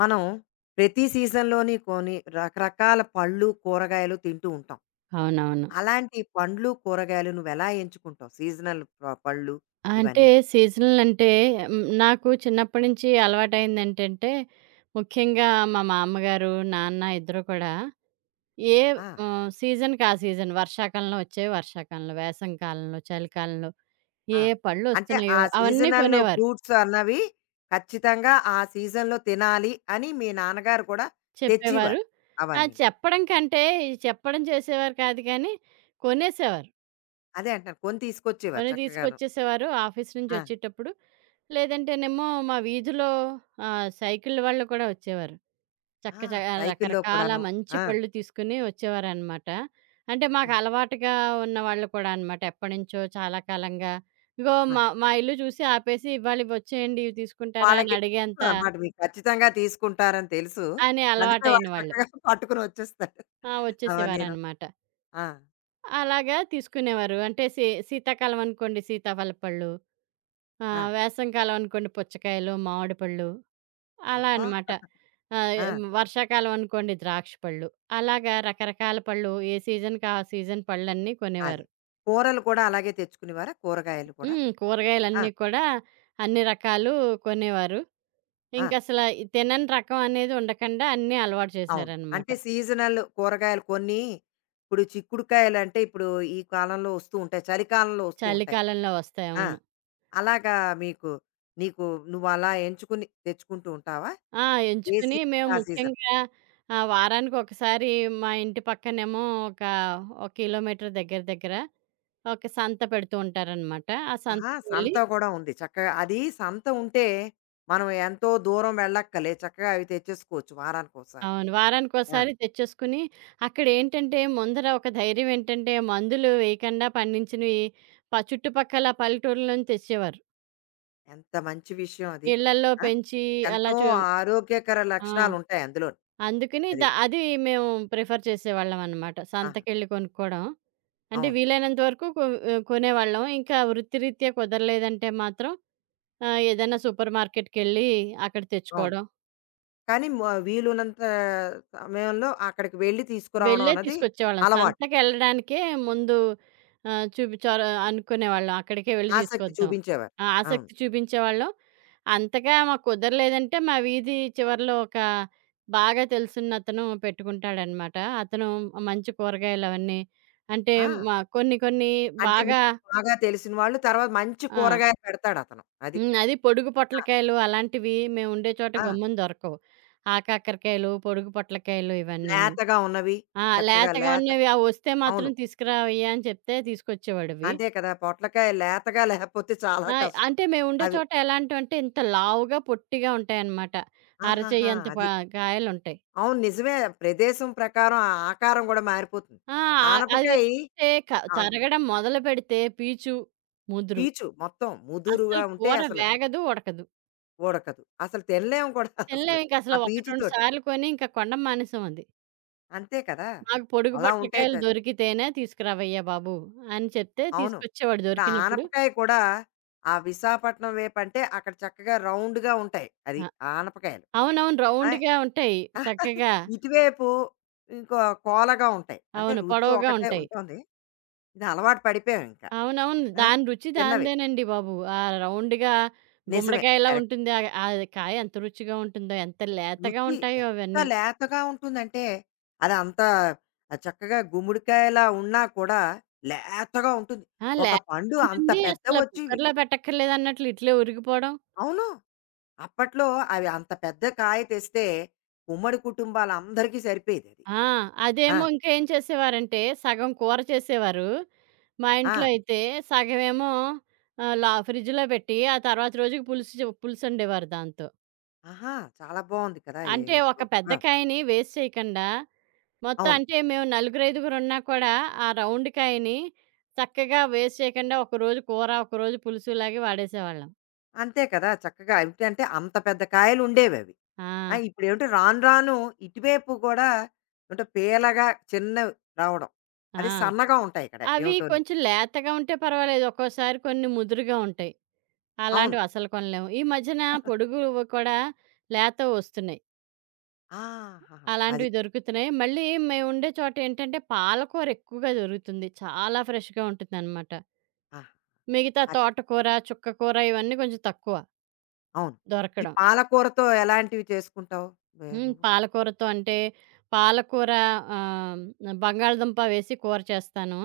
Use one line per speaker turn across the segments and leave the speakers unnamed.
మనం ప్రతి సీజన్‌లోని కొన్ని రకరకాల పళ్ళు, కూరగాయలు తింటూ ఉంటాం.
అవునవును.
అలాంటి పండ్లు, కూరగాయలు నువ్వెలా ఎంచుకుంటావు? సీజనల్ పళ్ళు
అంటే
ఇవన్నీను.
సీజనలంటే నాకు చిన్నప్పటి నుంచి అలవాటయిందేంటంటే, ముఖ్యంగా మా మామ్మగారు, నాన్న ఇద్దరు కూడా ఏ
ఆ!
సీజన్‌కి ఆ సీజన్ వర్షాకాలంలో వచ్చేవి వర్షాకాలంలో, వేసవి కాలంలో, చలికాలంలో
ఆ!
ఏ
అంటే ఆ
పళ్ళొస్తున్నాయో అవన్నీ
సీజనల్
కొనేవారు.
ఫ్రూట్స్ అన్నవి ఖచ్చితంగా ఆ సీజన్‌లో తినాలి అని మీ నాన్నగారు కూడా
చెప్పేవారు.
తెచ్చేవారు
ఆ
అవన్నీను.
చెప్పడం కంటే ఈ చెప్పడం చేసేవారు కాదు కానీ, కొనేసేవారు.
అదే అంటున్నాను. కొని తీసుకొచ్చేవారు
కొని
చక్కగాను.
తీసుకొచ్చేసేవారు ఆఫీస్ నుంచి
ఆ!
వచ్చేటప్పుడు. లేదంటేనేమో మా వీధిలో సైకిళ్ళు వాళ్ళు కూడా వచ్చేవారు. చక్క
ఆ!
చ
సైకిల్‌లో
రకరకాల
కూడాను.
మంచి
ఆ!
పళ్ళు తీసుకొని వచ్చేవారనమాట. అంటే
ఆ!
మాకు అలవాటుగా ఉన్న వాళ్ళు కూడా అనమాట. ఎప్పటినుంచో చాలా కాలంగా ఇగో
ఆ!
మా మా ఇల్లు చూసి ఆపేసి "ఇవాళ ఇవి వచ్చేయండి. ఇవి తీసుకుంటారా?" అని
వాళ్ళకి తెలుసు
అడిగేంత
అన్నమాట. మీరు ఖచ్చితంగా తీసుకుంటారని తెలుసు.
అని
అందుకే
అలవాటైన
వాడు
వాళ్ళు.
చక్కగా పట్టుకొని వచ్చేస్తాడు.
ఆ!
అవన్నీను.
వచ్చేసేవారనమాట.
ఆ!
అలాగా తీసుకునేవారు. అంటే శీతాకాలం అనుకోండి సీతాఫల పళ్ళు,
ఆ!
వేసవికాలం అనుకోండి పుచ్చకాయలు, మామిడి పళ్ళు అలా
అబ్బా!
అనమాట. ఆహ్,
ఆ!
హ్మ్. వర్షాకాలం అనుకోండి ద్రాక్ష పళ్ళు. అలాగా రకరకాల పళ్ళు ఏ సీజన్‌కి ఆ సీజన్ పళ్ళన్నీ
అదే.
కొనేవారు.
కూరలు కూడా అలాగే తెచ్చుకునేవారా? కూరగాయలు కూడా? ఆ!
కూరగాయలన్నీ కూడా అన్ని రకాలు కొనేవారు.
ఆ!
ఇంకసల ఈ తినని రకం అనేది ఉండకుండా అన్నీ అలవాటు
అవును.
చేశారనమాట.
అంటే సీజనల్ కూరగాయలు కొన్ని ఇప్పుడు చిక్కుడుకాయలంటే ఇప్పుడు ఈ కాలంలో వస్తూ ఉంటాయి. చలికాలంలో వస్తూ ఉంటాయి.
చలికాలంలో వస్తాయి.
ఆ!
అవును.
అలాగా మీకు నీకు నువ్వలా ఎంచుకుని తెచ్చుకుంటూ ఉంటావా?
ఆ!
ఏ
ఎంచుకుని
సీజన్‌కి
మేము
ఆ సీజన్.
ముఖ్యంగా వారానికి ఒకసారి మా ఇంటి పక్కనేమో ఒక, ఒక కిలోమీటర్ దగ్గర దగ్గర ఒక సంత పెడుతూ ఉంటారనమాట. ఆ
ఆహా! సంత
సంతకెళ్ళి
కూడా ఉంది. చక్కగా అది సంత ఉంటే, మనం ఎంతో దూరం వెళ్ళక్కర్లే. చక్కగా అవి తెచ్చేసుకోవచ్చు వారానికోసారి.
అవును.
ఆ!
వారానికోసారి తెచ్చేసుకుని, అక్కడేంటంటే ముందర ఒక ధైర్యం ఏంటంటే, మందులు వేయకండా పండించినవి చుట్టుపక్కల పల్లెటూరుల నుంచి తెచ్చేవారు.
ఎంత మంచి విషయం అది.
ఇళ్ళల్లో
ఆ!
పెంచి అలా
ఎంతో
చు
ఆరోగ్యకర
ఆ!
లక్షణాలుంటాయి అందులోని.
అందుకని
అది.
అది మేము ప్రిఫర్ చేసేవాళ్ళమనమాట.
ఆహా!
సంతకెళ్ళి కొనుక్కోవడం. అంటే
అవును.
వీలైనంత వరకు కొనేవాళ్ళం. ఇంకా వృత్తిరీత్యా కుదరలేదంటే మాత్రం ఏదైనా సూపర్ మార్కెట్‌కెళ్ళి అక్కడ
అవును.
తెచ్చుకోవడం.
కానీ వీలున్నంత సమయంలో అక్కడికి వెళ్లి తీసుకురావడం
వెళ్ళే
అన్నది
తీసుకొచ్చేవాళ్ళం.
అలవాటు.
సంతకెళ్ళడానికే ముందు చూపించారు అనుకునేవాళ్ళం. అక్కడికే వెళ్ళి
ఆసక్తి
తీసుకొద్దాం.
చూపించేవారు.
ఆ!
అవును.
ఆసక్తి చూపించేవాళ్ళం. అంతగా మాకు కుదరలేదంటే, మా వీధి చివరలో ఒక బాగా తెలుసున్నతను పెట్టుకుంటాడనమాట. అతను మంచి కూరగాయలవన్నీ అంటే,
ఆ!
మా కొన్ని కొన్ని
అంటే
బాగా
మీకు బాగా తెలిసిన వాళ్ళు తర్వాత మంచి
ఆ!
కూరగాయలు పెడతాడతను. అది.
అది పొడుగు
ఆ!
పొట్లకాయలు అలాంటివి మేముండే చోట
ఆ!
గమ్మున దొరకవు. ఆకాకరకాయలు, పొడుగు పొట్లకాయలు ఇవన్నీను.
లేతగా ఉన్నవి
ఆ!
చక్కగా
లేతగా
లేత
ఉన్నవి "అవి వస్తే మాత్రం
అవును.
తీసుకురావయ్యా" అని చెప్తే తీసుకొచ్చేవాడవి.
అంతే కదా! పొట్లకాయ లేతగా లేకపోతే చాలా
ఆ!
కష్టం.
అంటే మేముండే
అవి.
చోట ఎలాంటివంటే ఇంత లావుగా, పొట్టిగా ఉంటాయన్నమాట.
ఆహాహా!
అరచెయ్యంత ప
అది.
కాయలుంటాయి.
అవును నిజమే. ప్రదేశం ప్రకారం ఆ ఆకారం గూడా మారిపోతుంది.
ఆ! అది
ఆనపకాయ
వేస్తే క
అవును.
తరగడం మొదలుపెడితే పీచు, ముదురు.
పీచు మొత్తం
అస్సలు
ముదురుగా ఉంటే
కూర
అసలు
వేగదు, ఉడకదు.
ఉడకదు. అసలు తినలేము కూడా అసలు. ఆ
తినలేమింకసలు. 1, 2
పీచుతోటి.
సార్లు కొని ఇంక కొనడం మానేసాం అది.
అంతే కదా!
"మాకు పొడుగు
అలా ఉంటాయి
పొట్లకాయలు దొరికితేనే తీసుకురావయ్యా బాబూ" అని చెప్తే
అవును.
తీసుకొచ్చేవాడు
ఇప్పుడు
దొరికినప్పుడు.
ఆనపకాయ కూడా ఆ విశాఖపట్నం వేపంటే అక్కడ చక్కగా రౌండ్‌గా ఉంటాయి. అది
ఆ!
ఆనపకాయలు.
అవునవును.
ఆ!
రౌండ్‌గా ఉంటాయి
ఆనపకాయలు.
చక్కగా.
ఇటువైపు ఇంకో కోలగా ఉంటాయి. అంటే
అవును.
రుచి
పొడవుగా
ఒకటే
ఉంటాయి.
ఉంటుంది. ఇది అలవాటు పడిపోయాం ఇంకా.
అవునవును.
ఆ!
దాని రుచి
తిన్నవి.
దానిదేనండి బాబు. ఆ రౌండ్‌గా
నిజమే.
గుమ్మడికాయలా
కరెక్ట్.
ఉంటుంది. అది కాయ ఎంత రుచిగా ఉంటుందో, ఎంత లేతగా
రుచి
ఉంటాయో
ఎంత
అవన్నీ.
లేతగా ఉంటుందంటే, అది అంత చక్కగా గుమ్మడికాయలా ఉన్నా కూడా లేతగా ఉంటుంది.
ఆ!
ఒక పండు
లేతగా
అంత
ఉంటుంది. అసలు
పెద్దవొచ్చేవి.
కుక్కర్‌లో పెట్టక్కర్లేదన్నట్లు ఇట్లే ఉరిగిపోవడం.
అవును. అప్పట్లో అవి అంత పెద్ద కాయ తెస్తే ఉమ్మడి కుటుంబాలందరికీ సరిపోయేదది.
ఆ!
ఆ!
అదేమో ఇంకా ఏం చేసేవారంటే, సగం కూర చేసేవారు. మా ఇంట్లో
ఆ!
అయితే సగమేమో ఆహ్, లా ఫ్రిడ్జ్‌లో పెట్టి, ఆ తర్వాత రోజుకి పులుసు చే పులుసొండేవారు దాంతో.
ఆహా! చాలా బావుంది కదా! ఏ
అంటే
సో
ఒక పెద్ద
ఆ!
కాయని వేస్ట్ చేయకుండా, మొత్తం
అవును.
అంటే మేము నలుగురు, ఐదుగురున్నా కూడా ఆ రౌండ్ కాయని చక్కగా వేస్ట్ చేయకుండా ఒకరోజు కూర, ఒకరోజు పులుసులాగే వాడేసేవాళ్ళం.
అంతే కదా! చక్కగా ఏమిటంటే అంత పెద్ద కాయలుండేవి అవి. ఆ!
ఆ!
ఇప్పుడేమిటి రాను రాను ఇటువైపు కూడా అంటే పేలగా చిన్నవి రావడం.
ఆ!
అది సన్నగా ఉంటాయి ఇక్కడ
అవి
ఏమిటోని.
కొంచెం లేతగా ఉంటే పర్వాలేదు. ఒక్కోసారి కొన్ని ముదురుగా ఉంటాయి.
అవును.
అలాంటివి అసలు కొనలేము. ఈ మధ్యన పొడుగువి కూడా లేతవి వస్తున్నాయి.
ఆహాహా! అది.
అలాంటివి దొరుకుతున్నాయి. మళ్ళీ మేముండే చోట ఏంటంటే పాలకూర ఎక్కువగా దొరుకుతుంది. చాలా ఫ్రెష్‌గా ఉంటుందనమాట.
ఆహా!
మిగతా
అది.
తోటకూర, చుక్కకూర ఇవన్నీ కొంచెం తక్కువ
అవును. ఈ
దొరకడం.
పాలకూరతో ఎలాంటివి చేసుకుంటావు? నువ్వు?
పాలకూరతో అంటే పాలకూర ఆహ్, బంగాళదుంప వేసి కూర చేస్తాను.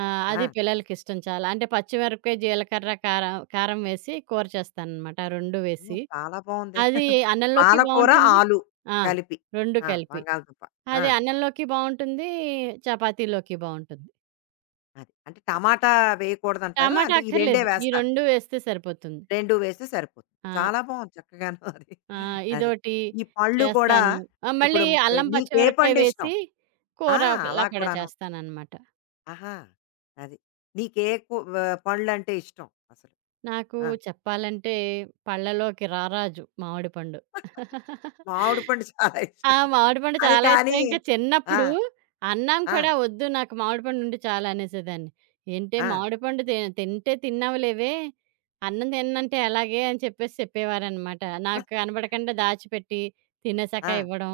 అది
ఆ!
పిల్లలకిష్టం చాలా. అంటే పచ్చిమిరపకాయ, జీలకర్ర, కారం కారం వేసి కూర చేస్తాననమాట. ఆ 2
అమ్మో!
వేసి.
చాలా బావుందే.
అది అన్నంలోకి
పాలకూర,
బావుంటుంది
ఆలు
ఆ!
కలిపి.
2
ఆ!
కలిపి.
బంగాళదుంప. ఆ!
అది అన్నంలోకి బావుంటుంది, చపాతీలోకి బావుంటుంది.
అది. అంటే టమాటా వేయకూడదంటారు.
టమాటా
అంటే ఈ రెండే
అక్కర్లేదు. ఈ
వేస్తారు.
2 వేస్తే సరిపోతుంది.
2 వేస్తే సరిపోతుంది.
ఆ!
చాలా బావుంది చక్కగాను అది.
ఆ!
అది.
ఇదోటి
ఈ పళ్ళు కూడా
చేస్తాను. ఆ!
ఇప్పుడు
మళ్ళీ అల్లం
నీకే
పచ్చిమిరపకాయ
పండు ఇష్టం?
వేసి
ఆ!
కూర ఒకలా
అలా
కూడా
కూడాను.
చేస్తాననమాట.
ఆహా! అది. నీకే కు వ పండ్లంటే ఇష్టం అసలు?
నాకు
ఆ!
చెప్పాలంటే పళ్ళలోకి రారాజు మామిడి పండు.
మామిడి పండు చాలా
ఆ!
ఇష్టం.
మామిడి పండు
అది
చాలా ఇష్టం.
కానీ
ఇంకా
ఆ!
చిన్నప్పుడు అన్నం
ఆ!
కూడా వద్దు నాకు మామిడి పండు ఉంటే చాలు అనేసేదాన్ని. ఏంటే
ఆ!
మామిడి పండు తింటే తిన్నావులేవే, అన్నం తిననంటే ఎలాగే అని చెప్పేసి చెప్పేవారనమాట. నాకు కనపడకుండా దాచిపెట్టి తినేసాక
ఆ!
ఇవ్వడం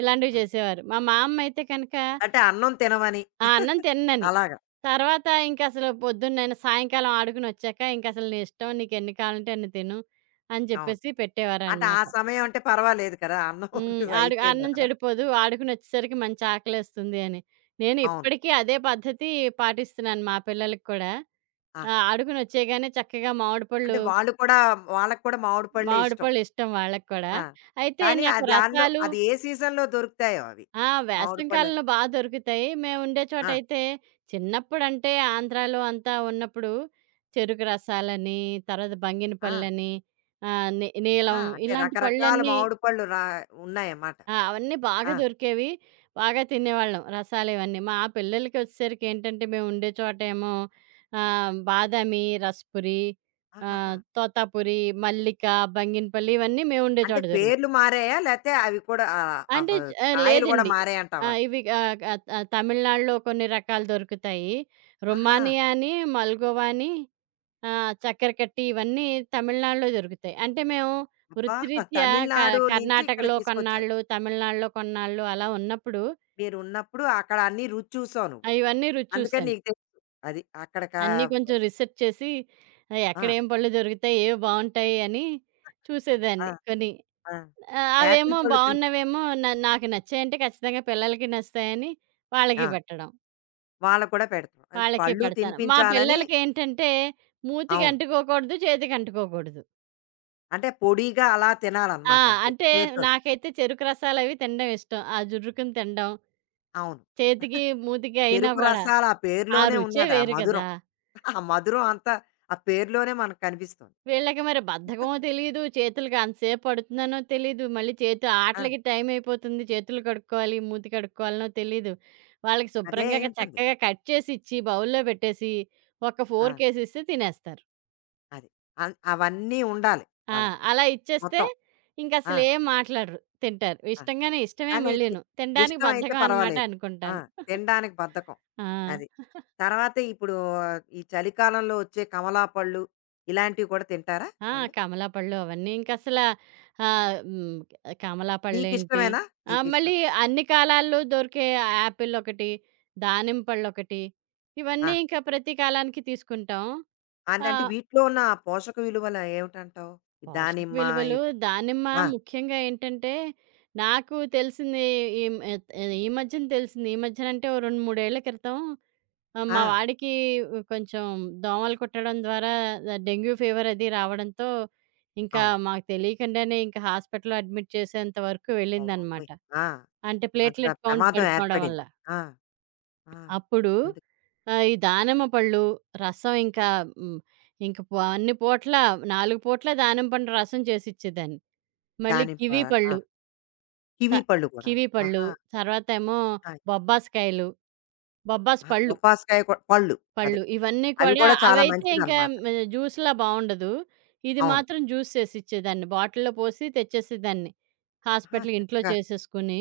ఇలాంటివి
ఆ!
చేసేవారు. మా మా అమ్మ అయితే కనుక
అంటే అన్నం తినవని
ఆ! అన్నం తిననని.
అలాగా.
తర్వాత ఇంకసలు పొద్దున్నైనా సాయంకాలం ఆడుకొనొచ్చాక ఇంకసలు నీ ఇష్టం నీకెన్ని కావాలంటే అన్ని తిను అని
అవును.
చెప్పేసి
అంటే ఆ
పెట్టేవారనమాట.
సమయం అంటే పర్వాలేదు కదా! అన్నం అంటూ
ఆడు అన్నం
అయిపోయిందక్కడ.
చెడిపోదు ఆడుకొనొచ్చేసరికి మంచి ఆకలేస్తుంది అని. నేను
అవును.
ఇప్పటికీ అదే పద్ధతి పాటిస్తున్నాను మా పిల్లలకి కూడా. ఆ!
ఆహా!
ఆడుకొనొచ్చేయగానే చక్కగా మామిడి
అంటే
పళ్ళు,
వాళ్ళు కూడా వాళ్ళకి కూడా మామిడి పళ్ళే
మామిడి
ఇష్టం.
పళ్ళు ఇష్టం వాళ్ళకి కూడా.
ఆ!
అయితే
కానీ ఆ
నాకు
దానిలో
రసాలు
అది ఏ సీజన్‌లో దొరుకుతాయో అవి.
ఆ!
మామిడి
వేసవి
పళ్ళు
కాలంలో దొరుకుతాయి. మేముండే
ఆ!
చోటైతే చిన్నప్పుడంటే ఆంధ్రాలో అంతా ఉన్నప్పుడు చెరుకు రసాలని, తర్వాత
ఆ!
బంగినపళ్ళని, ఆహ్, నీ
ఆహా!
నీలం
అంటే
ఇలాంటి
రకరకాల
పళ్ళన్నీ
మామిడి పళ్ళు ఉన్నాయన్నమాట.
ఆ! అవన్నీ బాగా
ఆ!
దొరికేవి. బాగా తినేవాళ్ళం రసాలివన్నీ. మా పిల్లలకొచ్చేసరికి ఏంటంటే మేముండే చోటేమో బాదామి, రసపురి,
ఆహాహా!
తోతాపురి, మల్లిక, బంగినపల్లి ఇవన్నీ మేముండే
అంటే
చోట
పేర్లు
దొరుకుతాయి.
మారాయా? లేతే అవి కూడా ఆహ్, అవ కాయలు కూడా
లేదండి. ఆ!
మారాయంటావా?
ఇవి ఆహ్, క ఆహ్, తమిళనాడులో కొన్ని రకాలు దొరుకుతాయి.
ఆహా!
రుమానియా అని, మల్గోవా అని, చక్కెర కట్టి ఇవన్నీ తమిళనాడులో దొరుకుతాయి. అంటే మేము
అబ్బా!
వృత్తిరీత్యా క
తమిళనాడు నుంచి ఇక్కడ
కర్ణాటకలో
తీసుకొచ్చారు.
కొన్నాళ్ళు, తమిళనాడులో కొన్నాళ్ళు అలా ఉన్నప్పుడు
మీరున్నప్పుడు అక్కడ అన్నీ రుచి చూసావు నువ్వు.
ఇవన్నీ రుచి
అందుకని
చూశాను.
నీకు తెలుసు. అది అక్కడ కా
అన్నీ కొంచెం రిసెర్చ్ చేసి
ఆ!
ఎక్కడ ఏం పళ్ళు దొరుకుతాయి, ఏవి బావుంటాయి అని
ఆ!
చూసేదాన్ని కొని.
ఆ! యాపిల్
అవేమో
పళ్ళు తిన్
బావున్నవేమో నాకు నచ్చాయంటే ఖచ్చితంగా పిల్లలకి నచ్చుతాయని వాళ్ళకి
ఆ!
పెట్టడం.
వాళ్ళకి కూడా పెడతాం. అది
వాళ్ళకి
పళ్ళు
పెడతాను. మా
తినిపించాలని
పిల్లలకేంటంటే మూతికి
అవును.
అంటుకోకూడదు, చేతికి అంటుకోకూడదు.
అంటే పొడిగా అలా
ఆ!
తినాలన్నమాట అంతే.
అంటే
చేత్తోటి.
నాకైతే చెరుకు రసాలవి తినడం ఇష్టం. ఆ జుర్రుకుని తినడం.
అవును.
చేతికి, మూతికి అయినా
చెరుకు
కూడా.
రసాలు ఆ
ఆ
పేరులోనే
రుచే
ఉన్నాది ఆ
వేరు
మధురం.
కదా!
ఆ మధురం అంతా ఆ పేరులోనే మనకు కనిపిస్తుంది.
వీళ్ళకి మరి బద్ధకమో తెలీదు, చేతులకి అంతసేపు పడుతుందనో తెలీదు, మళ్ళీ చేతి
ఆ!
ఆటలకి టైం అయిపోతుంది, చేతులు కడుక్కోవాలి, మూతి కడుక్కోవాలనో తెలీదు. వాళ్ళకి
అదే
శుభ్రంగా
అయ్యుంటుంది.
చక్కగా కట్ చేసిచ్చి, బౌల్‌లో పెట్టేసి, ఒక
ఆ!
ఫోర్కేసిస్తే తినేస్తారు.
అది. అవన్నీ ఉండాలి
ఆ!
వాళ్ళకి.
అలా ఇచ్చేస్తే
మొత్తం. ఆ!
ఇంకసలు ఏం మాట్లాడరు. తింటారు.
ఆ!
ఇష్టంగానే ఇష్టమే
కానీ
మళ్ళీను. తినడానికి
ఇష్టమైతే
బద్ధకం అనమాట
పర్వాలేదు. ఆ!
అనుకుంటాను.
తినడానికి బద్ధకం.
ఆ!
అది. తర్వాత ఇప్పుడు ఈ చలికాలంలో వచ్చే కమలా పళ్ళు ఇలాంటివి కూడా తింటారా
ఆ!
వాళ్ళు?
కమలాపళ్ళు అవన్నీ ఇంకసల ఆహ్, హ్మ్. కమలాపళ్ళేంటి
నీకిష్టమేనా?
ఆ!
నీకిష్టం.
మళ్ళీ అన్ని కాలాల్లో దొరికే యాపిల్ ఒకటి, దానిమ్మ పళ్ళొకటి
ఆ!
ఇవన్నీ ఇంకా ప్రతి కాలానికి తీసుకుంటాం.
అంటే
ఆ!
అంటే వీటిలో ఉన్న ఆ పోషక విలువలు ఏమిటంటావు? ఈ
పోషక
దానిమ్మ ఈ
విలువలు
ప-
దానిమ్మ
ఆ!
ముఖ్యంగా ఏంటంటే, నాకు తెలిసింది ఈ మ్ ఎత్ ఈ మధ్యన తెలిసింది. ఈ మధ్యన అంటే ఓ 2, 3 ఏళ్ల క్రితం
ఆ!
మా వాడికి కొంచెం దోమలు కుట్టడం ద్వారా డెంగ్యూ ఫీవర్ అది రావడంతో, ఇంకా
అవును.
మాకు తెలియకుండానే ఇంకా హాస్పిటల్‌లో అడ్మిట్ చేసేంత వరకు
అమ్మ బాబోయ్!
వెళ్ళిందనమాట.
ఆ!
అంటే
అంత
ప్లేట్‌లెట్ కౌంట్
ప్రమాదం
పడిపోవడం వల్ల.
ఏర్పడింది. ఆ! ఆ!
అప్పుడు
అందుకే
ఈ దానిమ్మ పళ్ళు, రసం ఇంకా హ్మ్. ఇంక అన్ని పూట్ల 4 పూట్ల దానిమ్మ పండు రసం చేసిచ్చేదాన్ని. మళ్ళీ
దానిమ్మ
కివి
ఆ!
పళ్ళు త
కివి పళ్ళు కూడాను.
కివి పళ్ళు,
ఆహా!
తర్వాతేమో
ఆ!
బొబ్బాసకాయలు, బొబ్బాస్
ఆ!
పళ్ళు
బొప్పాస్కాయ కూడా పళ్ళు అదే.
పళ్ళు ఇవన్నీ
అవి
కూడా
కూడా చాలా
అవైతే ఇంకా
మంచిదనమాట.
జ్యూస్‌లా బావుండదు. ఇది
అవును.
మాత్రం జ్యూస్ చేసిచ్చేదాన్ని. బాటిల్‌లో పోసి తెచ్చేసేదాన్ని.
ఆహా!
హాస్పిటల్ ఇంట్లో
చక్కగా
చేసేసుకుని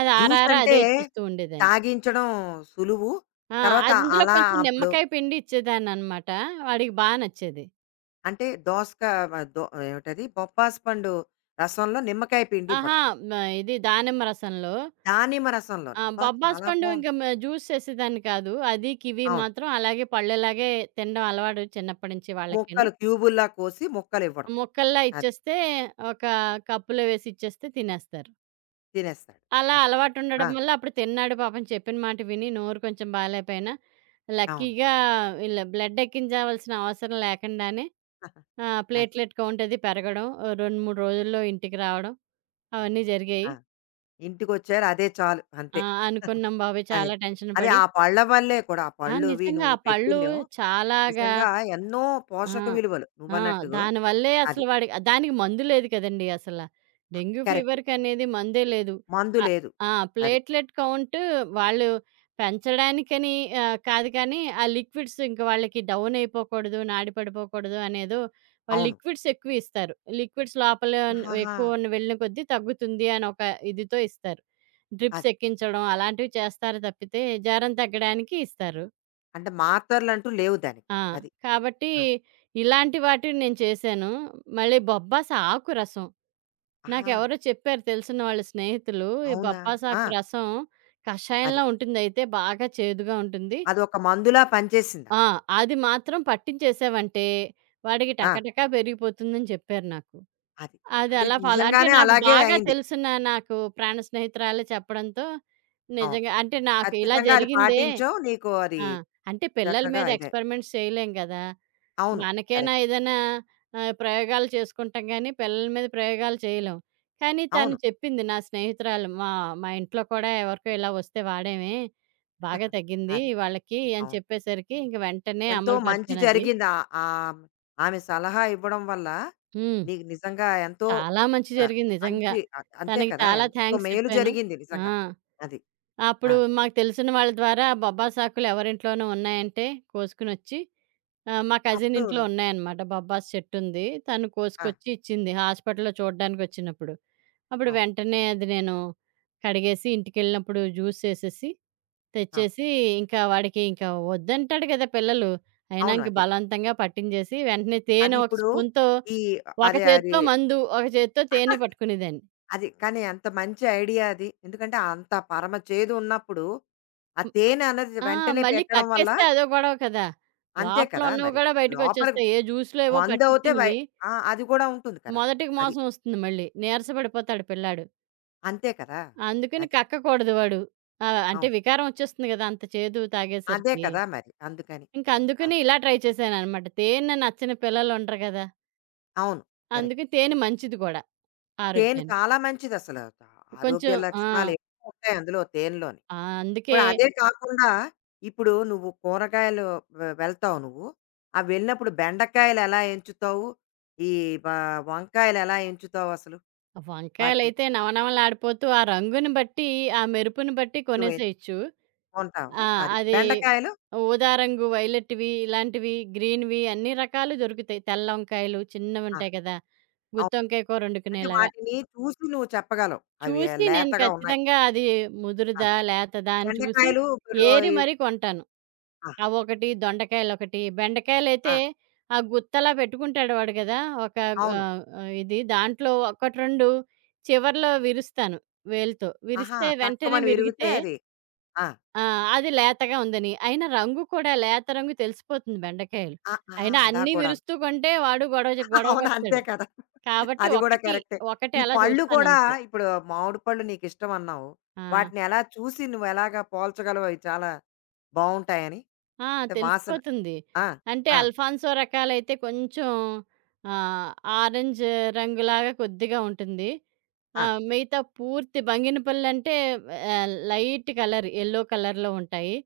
అది
జ్యూస్
ఆరారా
అంటే
అదే ఇచ్చేస్తూ ఉండేదాన్ని.
తాగించడం సులువు.
ఆ!
తర్వాత
అందులో
అలా
కొంచెం
అప్పుడు
నిమ్మకాయ పిండి ఇచ్చేదాన్ననమాట. వాడికి నచ్చేది.
అంటే దోసకా మ దొ ఏమిటది బొప్పాసి పండు రసంలో నిమ్మకాయ పిండి ఇవ్వడం.
అహా! మ ఇది దానిమ్మ రసంలో
దానిమ్మ రసంలోన.
ఆ!
అబ్బా!
బొబ్బాస్
చాలా
పండు
బావుంది.
ఇంక జ్యూస్ చేసేదాన్ని కాదు. అది, కివి
అవును.
మాత్రం అలాగే పళ్ళులాగే తినడం అలవాటు చిన్నప్పటి నుంచి వాళ్ళకిను.
ముక్కలు క్యూబుల్లా కోసి ముక్కలివ్వడం.
ముక్కల్లా
అది.
ఇచ్చేస్తే ఒక కప్పులో వేసి ఇచ్చేస్తే తినేస్తారు.
తినేస్తాడు.
అలా
అది. ఆ!
అలవాటుండడం వల్ల అప్పుడు తిన్నాడు పాపం చెప్పిన మాట విని నోరు కొంచెం బాలేపోయినా
అవును.
లక్కీగా ఇలా బ్లడ్ ఎక్కించాల్సిన అవసరం లేకుండానే ఆ!
అది.
ప్లేట్‌లెట్ కౌంట్ అది పెరగడం. ఓ 2, 3 రోజుల్లో ఇంటికి రావడం అవన్నీ
అమ్మో!
జరిగాయి.
ఆ! ఇంటికొచ్చారు అదే చాలు.
ఆ!
అంతే.
అనుకున్నాం బాబోయ్!
అదే.
చాలా టెన్షన్
అదే
పడి
ఆ పళ్ళ వల్లే కూడా ఆ
ఆ!
పళ్ళు అవి
నిజంగా
నువ్వు
ఆ పళ్ళు
పెట్టిందేమో
చాలాగా
నిజంగా ఎన్నో
ఆ!
పోషక విలువలు
ఆ!
నువ్వన్నట్టుగా.
దానివల్లే
అది.
అసలు వాడికి దానికి మందు లేదు కదండీ అసల.
ఆ!
Dengue
correct.
ఫీవర్‌కనేది మందే లేదు.
మందు
అ
లేదు.
ఆ!
అది.
ప్లేట్‌లెట్ కౌంట్ వాళ్ళు పెంచడానికని కాదు కానీ, ఆ లిక్విడ్స్ ఇంక వాళ్ళకి డౌన్ అయిపోకూడదు, నాడి పడిపోకూడదు అనేదో వాళ్ళు
అవును.
లిక్విడ్స్ ఎక్కువ ఇస్తారు. లిక్విడ్స్ లోపల
ఆహాహా!
ఎక్కువ వెళ్ళిన కొద్దీ తగ్గుతుంది అని ఒక ఇదితో ఇస్తారు. డ్రిప్స్
అది.
ఎక్కించడం అలాంటివి చేస్తారు తప్పితే, జ్వరం తగ్గడానికి ఇస్తారు.
అంటే మాత్రలంటూ లేవు దానికి.
ఆ!
అది.
కాబట్టి
ఆ!
ఇలాంటి వాటిని నేను చేశాను. మళ్ళీ బొబ్బాస ఆకు రసం.
ఆహా!
నాకెవరో చెప్పారు తెలిసిన వాళ్ళ స్నేహితులు. ఈ
అవునా! ఆ!
బొబ్బాసాకు రసం
అది.
కషాయంలా ఉంటుందయితే బాగా చేదుగా ఉంటుంది.
అదొక మందులా పనిచేసింది
ఆ!
అక్కడ.
అది మాత్రం పట్టించేసావంటే వాడికి
ఆ!
టకటకా పెరిగిపోతుందని చెప్పారు నాకు.
అది.
అది
అది
అలా ఫాలో అంటే
నిజంగానే
నాకు
అలాగే
బాగా
అయింది.
తెలిసిన నాకు ప్రాణ స్నేహితురాలే చెప్పడంతో
అవును.
నిజంగా అంటే నాకు ఇలా
ఖచ్చితంగా అది
జరిగిందే
పాటించావు. నీకు అది
ఆ! అంటే పిల్లల
చక్కగా
మీద
ఇదే.
ఎక్స్‌పెరిమెంట్స్ చేయలేం గదా!
అవును.
మనకైనా
కరెక్ట్.
ఏదైనా ప్రయోగాలు చేసుకుంటాం గానీ, పిల్లల మీద ప్రయోగాలు చేయలేం. కానీ తను
అవును.
చెప్పింది నా స్నేహితురాలు, "మా మా ఇంట్లో కూడా ఎవరికో ఇలా వస్తే వాడామే. బాగా తగ్గింది
అదే.
వాళ్ళకి" అని
అవును.
చెప్పేసరికి ఇంక వెంటనే
ఎంతో
అమలు
మంచి
పరిచానది.
జరిగింది. ఆహ్, ఆహ్, ఆమె సలహా ఇవ్వడం వల్ల
హ్మ్.
నీకు నిజంగా ఎంతో
చాలా మంచి
ఆహ్,
జరిగింది నిజంగా.
మంచి అంతే
తనకి
కదా!
చాలా
ఎంతో
థాంక్స్
మేలు
చెప్పాను.
జరిగింది
ఆ!
నిజంగా. అది. ఆ!
అప్పుడు మాకు తెలిసిన వాళ్ళ ద్వారా బొబ్బా సాకులు ఎవరింట్లోనో ఉన్నాయంటే కోసుకొనొచ్చి ఆ! మా కజిన్
అప్పుడు
ఇంట్లో
నువ్వు
ఉన్నాయన్నమాట. బొబ్బాస్ చెట్టుంది. తను
ఆ!
కోసుకొచ్చి ఇచ్చింది హాస్పిటల్‌లో చూడ్డానికొచ్చినప్పుడు. అప్పుడు
అవును.
వెంటనే అది నేను కడిగేసి ఇంటికెళ్ళినప్పుడు జ్యూస్ చేసేసి,
అవును.
తెచ్చేసి ఇంకా వాడికి ఇంకా వద్దంటాడు కదా! పిల్లలు. అయినా
అవును.
ఇంక
అదే.
బలవంతంగా పట్టించేసి వెంటనే
అది
తేనె ఒక
ఇప్పుడు
స్పూన్‌తో
ఈ
ఒక
అదే అది
చేత్తో మందు, ఒక చేత్తో తేనె పట్టుకునేదాన్ని.
అది కానీ అంత మంచి ఐడియా అది. ఎందుకంటే అంత పరమ చేదు ఉన్నప్పుడు, ఆ
హ్మ్.
తేనె అన్నది
ఆ!
వెంటనే
మళ్ళీ
పెట్టడం వల్ల
కక్కేస్తే అదో గొడవ కదా!
అంతే
లోపల
కదా
ఉన్నవి
మరి.
కూడా
లోపలికి
బయటకొచ్చేస్తాయి. ఏ జ్యూస్‌లో ఏవో
మందవుతే బయ
పట్టిచ్చినవి
ఆ! అది కూడా ఉంటుంది కదా!
మొదటికి
అది.
మోసం వస్తుంది మళ్ళీ. నీరసపడిపోతాడు పిల్లాడు.
అంతే కదా!
అందుకని
అది.
కక్కకూడదు వాడు. ఆ! అంటే
అవును.
వికారం వచ్చేస్తుంది గదా! అంత చేదు
అదే
తాగేసరికి.
కదా మరి. అందుకని.
ఇంక
ఆ!
అందుకని ఇలా ట్రై చేశాననమాట. తేనె నచ్చని పిల్లలుండరు గదా!
అవును. కరెక్ట్.
అందుకే తేనె మంచిది గూడా
తేనె
ఆరోగ్యానికి.
చాలా మంచిదసలు. ఆరోగ్య
కొంచెం ఆ!
లక్షణాలు ఎక్కువ ఉంటాయి అందులో తేనెలోని.
ఆ! అందుకే
ఇప్పుడు అదే కాకుండా ఇప్పుడు నువ్వు కూరగాయలు వెళ్తావు నువ్వు ఆ వెళ్ళినప్పుడు బెండకాయలు ఎలా ఎంచుతావు ఈ బ- వంకాయలు ఎలా ఎంచుతావు అసలు వాటిని
వంకాయలైతే నవనవలాడిపోతూ ఆ రంగుని బట్టి, ఆ మెరుపుని బట్టి
నువ్వు
కొనేసేయొచ్చు.
కొంటావా
ఆ!
అది
అది
బెండకాయలు
ఊదా రంగు, వైలెట్‌వి, ఇలాంటివి, గ్రీన్‌వి అన్ని రకాలు దొరుకుతాయి. తెల్ల వంకాయలు
ఆ,
చిన్నవుంటాయి గదా!
అవును.
గుత్తొంకాయ కూర
అంటే
వండుకునేలాగా.
వాటిని చూసి నువ్వు చెప్పగలవు అవి
చూసి నేను
లేతగా ఉన్నాయి
ఖచ్చితంగా అది
ఆ,
ముదురుదా, లేతదా అని చూసి
బెండకాయలు ఇప్పుడు
ఏరి
ఈ-
మరీ కొంటాను.
ఆ,
అవొకటి, దొండకాయలొకటి,
ఆ,
బెండకాయలైతే ఆ గుత్తలా పెట్టుకుంటాడు వాడు కదా! ఒక
అవును
ఇది దాంట్లో 1, 2 చివర్లో విరుస్తాను వేలుతో.
ఆహా
విరిస్తే వెంటనే
తక్కువని విరిగితే
విరిగితే
అది ఆ,
ఆ! అది లేతగా ఉందని. అయినా రంగు కూడా లేత రంగు తెలిసిపోతుంది బెండకాయలు.
ఆ, ఆ,
అయినా
అలా
అన్నీ
కూడా
విరుస్తూ కొంటే వాడు
అవును. అంతే
గొడవకొస్తాడు.
కదా!
కాబట్టి
అది గూడా
ఒకటి,
కరెక్టే.
ఒకటి
ఈ
అలా
పళ్ళు కూడా
చూస్తానంతే.
ఇప్పుడు మామిడి పళ్ళు నీకిష్టం అన్నావు.
ఆ!
వాటిని ఎలా చూసి నువ్వెలాగా పోల్చగలవు అవి చాలా బావుంటాయని?
ఆ!
అంటే వాసన
తెలిసిపోతుంది.
ఆ!
అంటే
ఆ!
అల్ఫాన్సో రకాలైతే కొంచెం ఆహ్, ఆరెంజ్ రంగులాగా కొద్దిగా ఉంటుంది.
ఆ!
మిగతా పూర్తి బంగినపల్లంటే లైట్ కలర్ యెల్లో కలర్‌లో ఉంటాయి.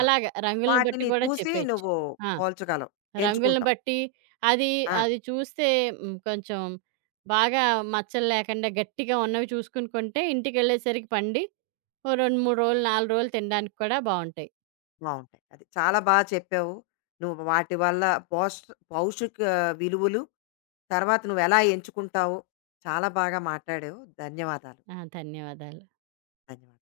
ఆ!
రంగులను బట్టి
వాటిని
కూడా
చూసి
చెప్పేయొచ్చు.
నువ్వు
ఆ!
పోల్చగలవు.
రంగులను
ఎంచుకుంటావు.
బట్టి అది
ఆ!
అది చూస్తే కొంచెం బాగా మచ్చలు లేకుండా గట్టిగా ఉన్నవి చూసుకుని కొంటే ఇంటికెళ్ళేసరికి పండి ఓ 2, 3 రోజులు, 4 రోజులు తినడానికి కూడా బావుంటాయి.
బావుంటాయి. అది చాలా బా చెప్పావు. నువ్వు వాటి వల్ల పోష్ పౌషిక విలువలు, తర్వాత నువ్వెలా ఎంచుకుంటావు, చాలా బాగా మాట్లాడావు. ధన్యవాదాలు.
ఆ! ధన్యవాదాలు.
ధన్యవాదాలు.